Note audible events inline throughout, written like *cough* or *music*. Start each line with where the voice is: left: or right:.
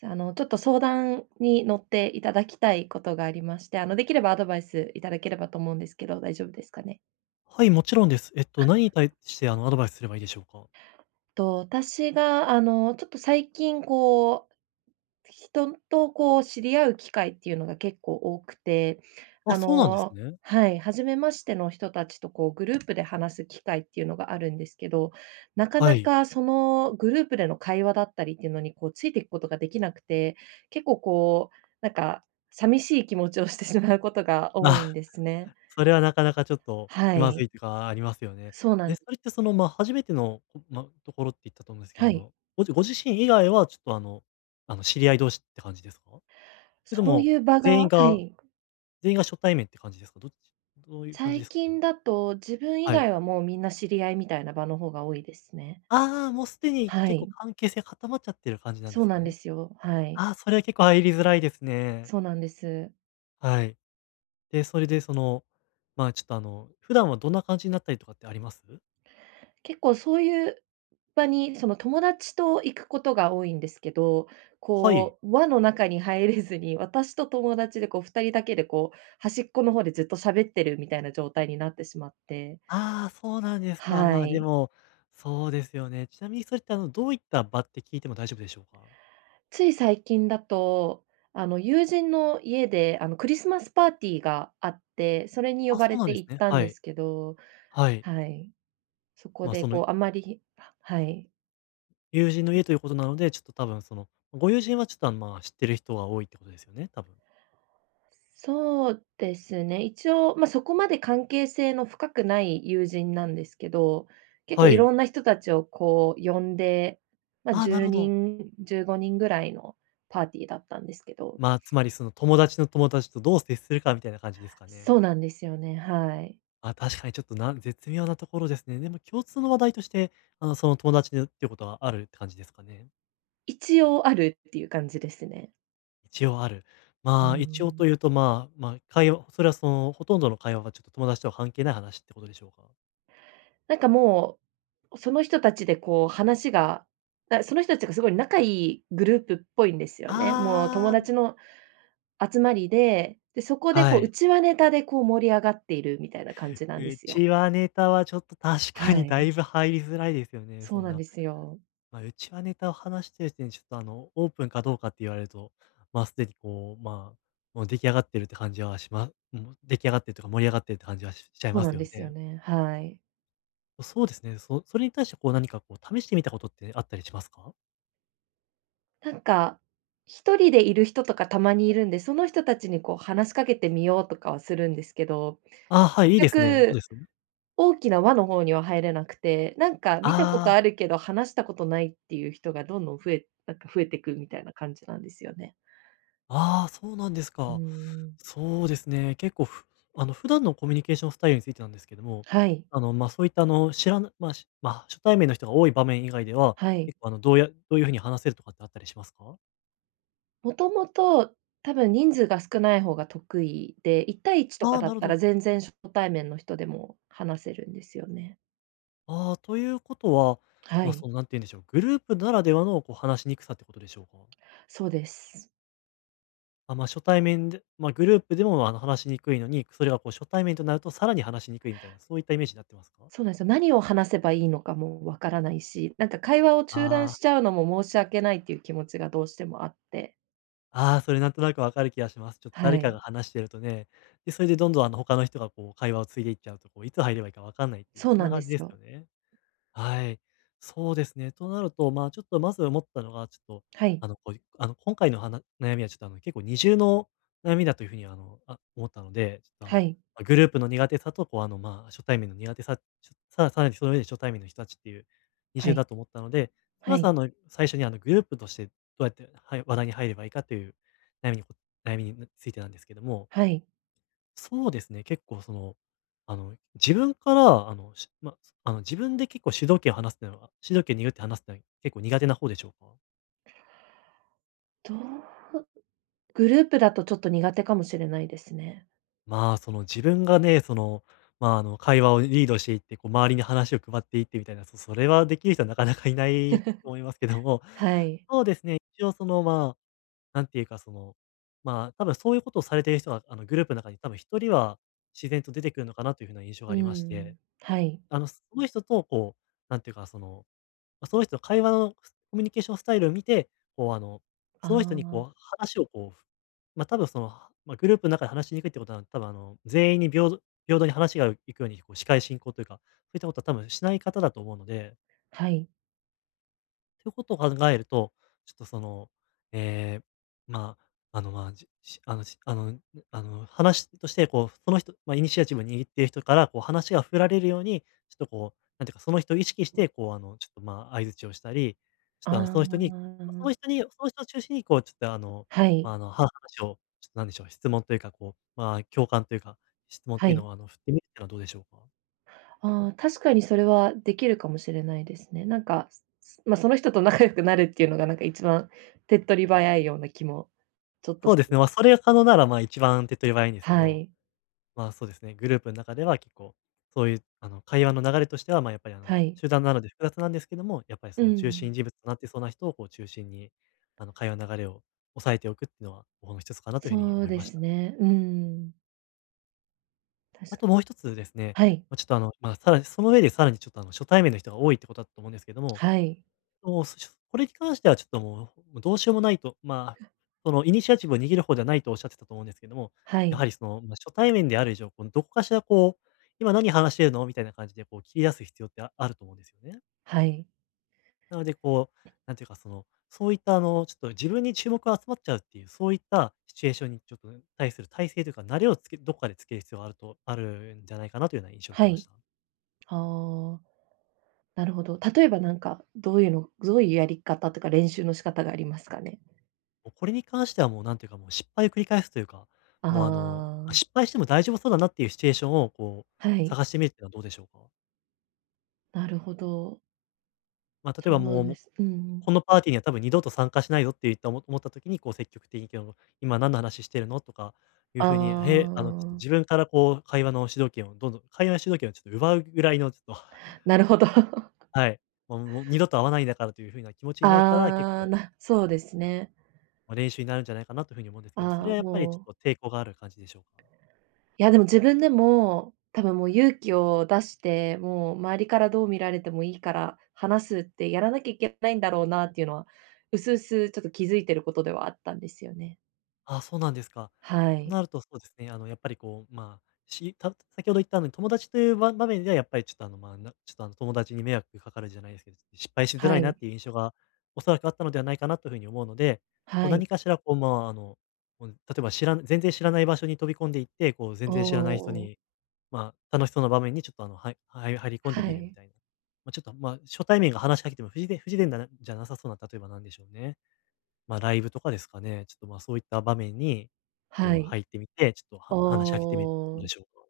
right: じゃああのちょっと相談に乗っていただきたいことがありまして、あのできればアドバイスいただければと思うんですけど、大丈夫ですかね。
left: はい、もちろんです。えっと
right: は。
left: 何に対してあのアドバイスすればいいでしょうか？
right: と、私があの、ちょっと最近こう、人とこう知り合う機会っていうのが結構多くて、
left: あ、
right: あ
left: そうなんです
right: の、
left: ね。
right: はい、初めましての人たちとこうグループで話す機会っていうのがあるんですけど、なか
left: は
right: な
left: い。
right: かそのグループでの会話だったりっていうのにこうついていくことができなくて、結構こうなんか寂しい気持ちをしてしまうことが多い
left: あ、
right: んですね。
left: それはなかなかちょっと気
right: は
left: まず
right: い。
left: いとかありますよね。
right: そうな
left: で、
right: ん
left: それってその、ま、初めてのとなんところって言ったと思うんですけど、
right: は
left: あ
right: い。
left: のごじご自身以外はちょっとあのあの知り合い同士って感じですか？それと
right: そう
left: も
right: いう場が
left: 全員
right: は
left: が
right: い。
left: 全員が初対面って感じですか？どっち、どういう感じで
right: 最
left: すかね？
right: 近だと、自分以
left: はい。
right: 外はもうみんな知り合いみたいな場の方が多いですね。
left: ああ、もうすでに
right: は
left: 結構
right: い。
left: 関係性が固まっちゃってる感じなんで
right: そう
left: すか
right: なんで
left: ね。
right: すよ、はい。
left: あ、それは結構入りづらいですね。
right: そうなんです。
left: はい。で、それでそのまあちょっとあの、普段はどんな感じになったりとかってあります？
right: 結構そういう場にその、友達と行くことが多いんですけど、
left: はい。
right: こう、輪の中に入れずに、私と友達でこう2人だけでこう端っこの方でずっと喋ってるみたいな状態になってしまって。
left: あ、そうなんですか。
right: は
left: まあ、で
right: い。
left: もそうですよね。ちなみにそれってあのどういった場って聞いても大丈夫でしょうか？
right: つい最近だと、あの、友人の家であの、クリスマスパーティーがあって、それに呼
left: あ、そ
right: ば
left: う
right: れ
left: なんで
right: て
left: す
right: 行っ
left: ね。
right: たん
left: は
right: で
left: い。
right: すけど、
left: はい。
right: はい。そ
left: ま、
right: こで
left: その
right: こうあまりははい。
left: 友人の家ということなので、ちょっと多分その、ご友人はちょっとまあ知ってる人が多いってことですよね、多分。
right: そうですね、一応、ま、そこまで関係性の深くない友人なんですけど、結
left: は
right: 構い
left: い。
right: ろんな人たちをこう呼んで、ま、
left: ああ、
right: じ
left: な
right: ゅ
left: る
right: う
left: ほ
right: に
left: ど。
right: ん15人ぐらいのパーティーだったんですけど。
left: まあ、つまりその友達の友達とどう接するかみたいな感じですかね。
right: そうなんですよね、はい。
left: あ、確かにちょっとなん絶妙なところですね。でも共通の話題として、あのその友達でっていうことはあるって感じですかね。
right: 一応あるっていう感じですね。
left: 一応ある。
right: うー
left: ま、一応
right: ん。
left: というとまあまあ、会話それはそのほとんどの会話が、ちょっと友達とは関係ない話っていうことでしょうか？
right: なんかもう、その人たちでこう話が、なその人たちがすごい仲良いグループっぽいんですよね。もう
left: あ
right: 友
left: あ。
right: 達の集まりで、でそこで
left: は
right: こう
left: い。
right: 内輪ネタでこう盛り上がっているみたいな感じなんですよ。
left: 内輪ネタはちょっと確か
right: は
left: にだ
right: い。
left: いぶ入りづらいですよね、
right: そ
left: そ
right: う
left: ん
right: なん
left: な、
right: ですよ。
left: ま、内輪ネタを話してる時点でちょっとあの、オープンかどうかって言われると、まあすでにこう、まあ、もう出来上がってるって感じはしまうん。出来上がってるとか盛り上がってるって感じはしちゃい
right: そう
left: ま
right: な
left: す
right: ん
left: よ
right: ですよ
left: ね。
right: ね、はい。
left: そうですね。そそれに対してこう何かこう試してみたことってあったりしますか？
right: なんか、1人でいる人とかたまにいるんで、その人たちにこう話しかけてみようとかはするんですけど、
left: あ、はい、
right: 結
left: いいですね。どうで
right: 局、
left: す？
right: 大きな輪の方には入れなくて、なんか見たこと
left: あ
right: あ
left: あ。
right: るけど話したことないっていう人がどんどん増えなんか増えてくみたいな感じなんですよね。
left: ああ、そうなんです
right: うー
left: か。
right: ん。
left: そうですね。結構ふあの普段のコミュニケーションスタイルについてなんですけども、
right: はい。
left: あのま、そういったあの知らぬ、まあしまあ、初対面の人が多い場面以外では、
right: はい。
left: 結構あのどうやどういう風に話せるとかってあったりしますか？
right: もともと多分人数が少ない方が得意で、一対一と
left: あ
right: か
left: あ、
right: だ
left: な
right: っ
left: る
right: た
left: ほ
right: ら
left: ど。
right: 全然初対面の人でも話せるんですよね。
left: ああ、ということは、
right: は
left: ま、
right: い。
left: そのなんて言うんでしょう、グループならではのこう話しにくさっていうことでしょうか？
right: そうです。
left: あ、ま、初対面でま、グループでもあの話しにくいのに、それはこう初対面となるとさらに話しにくいみたいな、そういったイメージなってますか？
right: そうなんすよ。何を話せばいいのかもわからないし、なんか会話を中断
left: ああ。
right: しちゃうのも、申し訳ないという気持ちがどうしてもあって。
left: ああ、それなんとなく分かる気がします。ちょっと
right: は
left: 誰かが
right: い。
left: 話してるとね。で、それでどんどん、あの他の人がこう会話を継いでいっちゃうと、こういつ入ればいいかわかんないっていう、
right: そう
left: そん
right: な
left: な
right: んで
left: 感じで
right: す
left: すよ
right: よ。
left: ね。はい。そうですね。となるとま、ちょっとまず思ったのがちょっと、
right: はい。
left: あのこう、あの今回のはな悩みはちょっとあの結構二重の悩みだという風にはあのあ、思ったので、ちょっとあ
right: は
left: の、
right: い。
left: グループの苦手さとこう、あの、まあ初対面の苦手さ、ちょ、さらさらにその上で初対面の人たちっていう、二
right: は
left: 重
right: い。
left: だと思ったので、
right: は
left: まず
right: い。
left: あの、最初にあのグループとしてどうやって、はい、話題に入ればいいかという悩みにこ悩みについてなんですけども
right: はい。
left: そうですね、結構その、あの、自分から、あの、しまそあの自分で結構主導権を話すってのは、主導権握って話すのい結構苦手な方でしょうか？
right: どう？グループだとちょっと苦手かもしれないですね。
left: まあ、その自分がね、その、まあ、あの、会話をリードしていって、こう周りに話を配っていってみたいな、そそれはできる人はなかなかいないと思いますけど
right: *laughs*
left: も、
right: はい。
left: そうですね、一応その、まあ、なんていうか、その、まあ、多分そういうことをされている人はあのグループの中に多分1人は自然と出てくるのかなという風な印象
right: う
left: があ
right: ー
left: りまして。
right: ん、はい。
left: あのその人とこう、なんていうかその、その人の会話のコミュニケーションスタイルを見て、こうあの、
right: あ
left: その人に
right: あ。
left: こう話をこう、ふ、ま、多分そのまグループの中で話しにくいっていうことは多分あの全員に平等平等に話がいくように司会進行というか、そういったことは多分しない方だと思うので。
right: はい。
left: ということを考えると、ちょっとその、ええ、まあ、あの、まあ、じっ、し、あのしあのあの、話としてこう、その人、まイニシアチブを握っている人からこう話が振られるように、ちょっとこう、なんていうか、その人を意識してこうあのちょっとまあ、相槌をしたり、ちょっ
right: あ
left: とあのその人にその
right: あ。
left: 人にその人を中心にこうちょっとあの
right: はい。
left: あの、は話をちょっと何でしょう、質問というかこう、まあ、共感というか、質問っ
right: は
left: ていう
right: い。
left: のはあの振ってみるはどうでしょうか？
right: ああ、確かにそれはできるかもしれないですね。なんか、つつ、まその人と仲良くなるっていうのが、なんか一番手っ取り早いような気もちょっと
left: そう
right: し
left: で
right: て
left: す
right: ま
left: ね。
right: す。
left: ま、それが可能ならまあ、一番手っ取り早いんですけ
right: は
left: ど、
right: い。
left: ま、そうですね。グループの中では結構、そういうあの、会話の流れとしては、まあ、やっぱりあの
right: はい。
left: 集団なので複雑なんですけども、やっぱり
right: うー
left: その中
right: ん。
left: 心人物となってそうな人をこう中心に、あの、会話の流れをおさえておくっていうのはもう一つかなという風に
right: そう
left: 思い
right: で
left: まし
right: す
left: た。
right: ね。うーん。確
left: あ
right: かに。
left: ともう一つですね、
right: はい。
left: まちょっとあの、まさらにその上でさらにちょっとあの初対面の人が多いってことだと思うんですけども、
right: はい。
left: そうすちょ、これに関してはちょっともうどうしようもないと。まあ、
right: は。
left: そのイニシアチブを握る方じゃないとおっしゃってたと思うんですけども、
right: は
left: や
right: い。
left: はりそのま初対面である以上、このどっかしら、こう今何話してるの、みたいな感じでこう切り出す必要ってあると思うんですよね。
right: はい。
left: なのでこう、なんていうか、その、そういったあの、ちょっと自分に注目が集まっちゃうっていう、そういったシチュエーションにちょっと対する体制というか、慣れをつけどっかでつける必要があると、あるんじゃないかなというような印象を受け
right: は
left: まし
right: い。
left: た。
right: ああ。なるほど。例えばなんかどういうのどういうやり方というか、練習の仕方がありますかね？
left: もうこれに関しては、もう何ていうかもう失敗を繰り返すというか、
right: あ
left: もうあの、
right: あ。
left: 失敗しても大丈夫そうだなっていうシチュエーションをこ
right: は
left: う
right: い。
left: 探してみるっていうのはどうでしょうか？
right: なるほど。
left: ま、例えば
right: そ
left: も
right: う
left: う、
right: で
left: も
right: す。うんうん。
left: このパーティーには多分二度と参加しないぞって言ったおも思った時にこう積極的に行けば今何の話してるのとかいう
right: あ
left: 風に、へあのちょっと
right: あ。
left: 自分からこう会話の主導権をどんどん会話の主導権をちょっと奪うぐらいのちょっと *chuckles*
right: なるほど。*laughs*
left: はい。もうもう二度と会わないんだからという風な気持ちになったら、結
right: ああ、
left: 構
right: なそうですね。
left: ま、練習になるんじゃないかなという風に思うんですけど、それ
right: ああ、
left: はやっぱりち
right: もう
left: ょっと抵抗がある感じでしょうか？
right: いやでも、自分でも多分もう勇気を出して、もう周りからどう見られてもいいから、話すってやらなきゃいけないんだろうなっていうのは薄々ちょっと気づいていることではあったんですよね。
left: あ、そうなんですか。
right: は
left: と
right: い。
left: なると、そうですね。あのやっぱりこう、ま、した先ほど言ったあの、友達というば場面ではやっぱりちょっとあの、ま、なちょっとあの友達に迷惑かかるじゃないですけど、失敗しづら
right: は
left: いなっ
right: い。
left: ていう印象がおそらくあったのではないかなという風に思うので、こう
right: はい。
left: 何かしらこう、ま、あの、こう例えばしら全然知らない場所に飛び込んで行って、こう全
right: お
left: 然知らない人
right: お。
left: に、ま、楽しそうな場面にちょっとあの、はいはい入り込ん
right: は
left: でみるみ
right: い。
left: たいな。ま、ちょっと、ま、初対面が話しかけても不自然不自然だなじゃなさそうな、例えばなんでしょうね、ま、ライブとかですかね、ちょっと、ま、そういった場面に
right: は
left: こう
right: い。
left: 入ってみて、ちょっと
right: お
left: は話しかけてみる、どうで
right: お。
left: しょうか。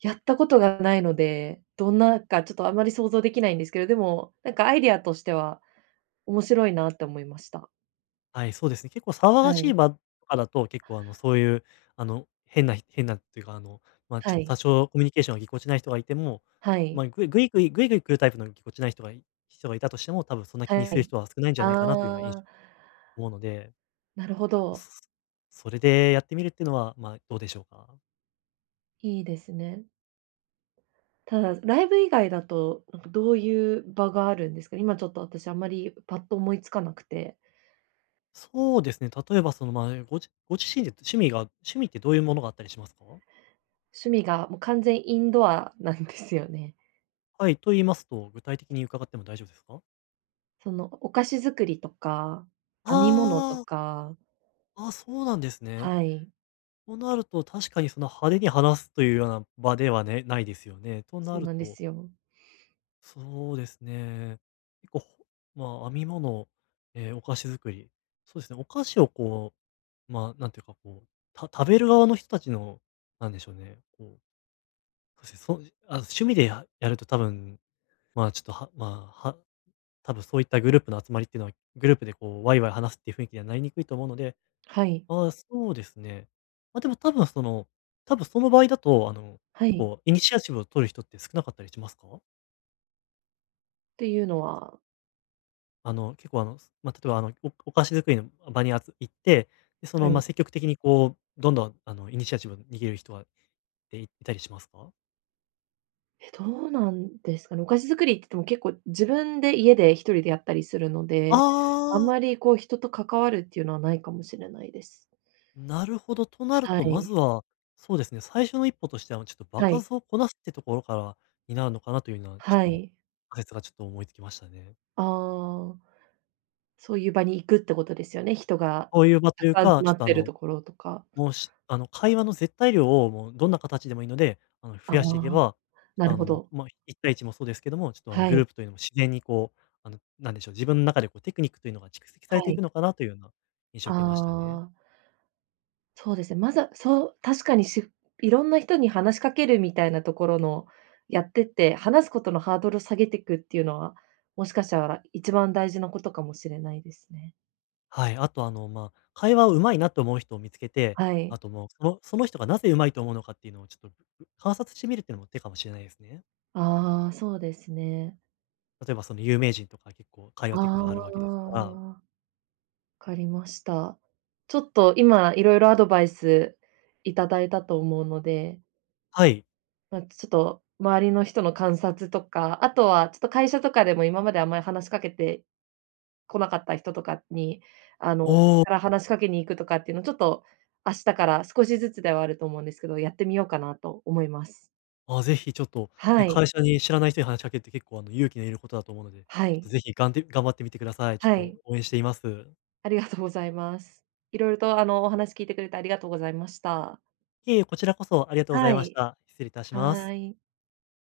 right: やったことがないので、どんなかちょっとあまり想像できないんですけど、でも、なんかアイディアとしては面白いなって思いました。
left: はい、そうですね。結構騒が
right: は
left: し
right: い。
left: い場とかだと結構、あの、そういうあの、変なひ変なっていうか、あの、ま、ちょっ
right: は
left: と多
right: い。
left: 少コミュニケーションがぎこちない人がいても、
right: は
left: ま
right: い。
left: い、ぐいぐいぐいぐいぐい来るタイプのぎこちない人が人がいたとしても、多分そんな気に
right: は
left: する
right: い。
left: 人は少ないんじゃないかなというようない
right: ああ。
left: 思うので、
right: なるほど。
left: そそれでやってみるってのは、まあ、どうでしょうか？
right: いいですね。ただ、ライブ以外だと、なんかどういう場があるんですか？今ちょっと私あんまりパッと思いつかなくて。
left: そうですね、例えばそのま、ごじご自身で趣味が、趣味ってどういうものがあったりしますか？
right: 趣味がもう完全インドアなんですよね。
left: はい、と言いますと、具体的に伺っても大丈夫ですか？
right: そのお菓子作りとか、編み物と
left: はあ。
right: か。
left: あ、そうなんですね。
right: はい。
left: となると、確かにその派手に話すというような場ではね、ないですよね、とな
right: そう
left: る
right: なんで
left: と
right: すよ。
left: そうですね。ほ、まあ編み物、え、お菓子作り、そうですね、お菓子をこう、ま、なんていうかこう、た食べる側の人たちの、なんでしょうね、こう、ふせそあ、趣味でややると多分まあちょっと、はまあ、は、多分そういったグループの集まりってのはグループでこう、わいわい話すっていう雰囲気にはなりにくいと思うので、
right: はい。
left: ああそうですね。ま、でも多分その、多分その場合だとあの、
right: は
left: 結
right: い。
left: 構イニシアチブを取る人って少なかったりしますか？
right: ていうのは。
left: あの、結構あの、ま、例えばあの、おお菓子作りの場にあつ行って、で、そ
right: は
left: のま、
right: い。
left: 積極的にこうどんどん、あの、イニシアチブを握る人は、え、いたりしますか？
right: え、どうなんですかね、お菓子作りっていっても結構自分で家で一人でやったりするので、あん
left: ああ。
right: まりこう人と関わるっていうのはないかもしれないです。
left: なるほど。となる
right: は
left: と、まず
right: い。
left: は、そうですね。最初の一歩としては、ま、ちょっと場
right: はい。
left: 数をこなすっていうところからになるのかなというのは、ち
right: は
left: ょっと
right: い。
left: かいつがちょっと思いつきましたね。
right: ああ、そういう場に行くってことですよね、人が
left: そういう場と
right: た
left: い
right: く
left: う
right: さん集
left: か、
right: ま
left: ちょっ
right: っ
left: とあ
right: てる
left: の、
right: ところとか。
left: もうし、あの、会話の絶対量をもうどんな形でもいいので、あの、増
right: あ
left: やしていけ
right: あ、
left: ば、
right: な
left: あ
right: る
left: の
right: ほ
left: も、
right: ど。
left: ま、一対一もそうですけども、ちょっとあの
right: は
left: グル
right: い。
left: ープというのも自然にこう、あの何でしょう、自分中でこうテクニックというのが蓄積さ
right: は
left: れてい
right: い。
left: くのかなというような印象を
right: あ
left: 受けましたね。
right: あ。そうですね。まずは、そう確かにしいろんな人に話しかけるみたいなところのやってって、話すことのハードルを下げていくっていうのは、もしかしたら一番大事なことかもしれないですね。
left: はい。あとあの、ま、会話を上手いなと思う人を見つけて、
right: はい。
left: あともう、そのその人がなぜ上手いと思うのかっていうのをちょっと、う観察してみるっていうのも手かもしれないですね。
right: ああ、そうですね。
left: 例えば、その有名人とか結構会話テク
right: あ
left: があるわけですから。
right: あ。かりました。ちょっと今いろいろアドバイスいただいたと思うので
left: はい。
right: ま、ちょっと周りの人の観察とか、あとはちょっと会社とかでも、今まであんまり話しかけて来なかった人とかに、あの、自分
left: おお。
right: から話しかけに行くとかっていうのちょっと、明日から少しずつではあると思うんですけど、やってみようかなと思います。
left: あ、ぜひちょっと、
right: は
left: ね、
right: い。
left: 会社に知らない人に話しかけるって結構あの勇気のいることだと思うので、
right: は
left: ちょっと
right: い。
left: ぜひ、がんで頑張ってみてください。ちょ
right: は
left: っ
right: い。
left: と、応援しています。
right: ありがとうございます。色々とあの、お話聞いてくれてありがとうございました。
left: いえ、こちらこそありがとうござい
right: は
left: まし
right: い。
left: た。失礼いたします。
right: はい。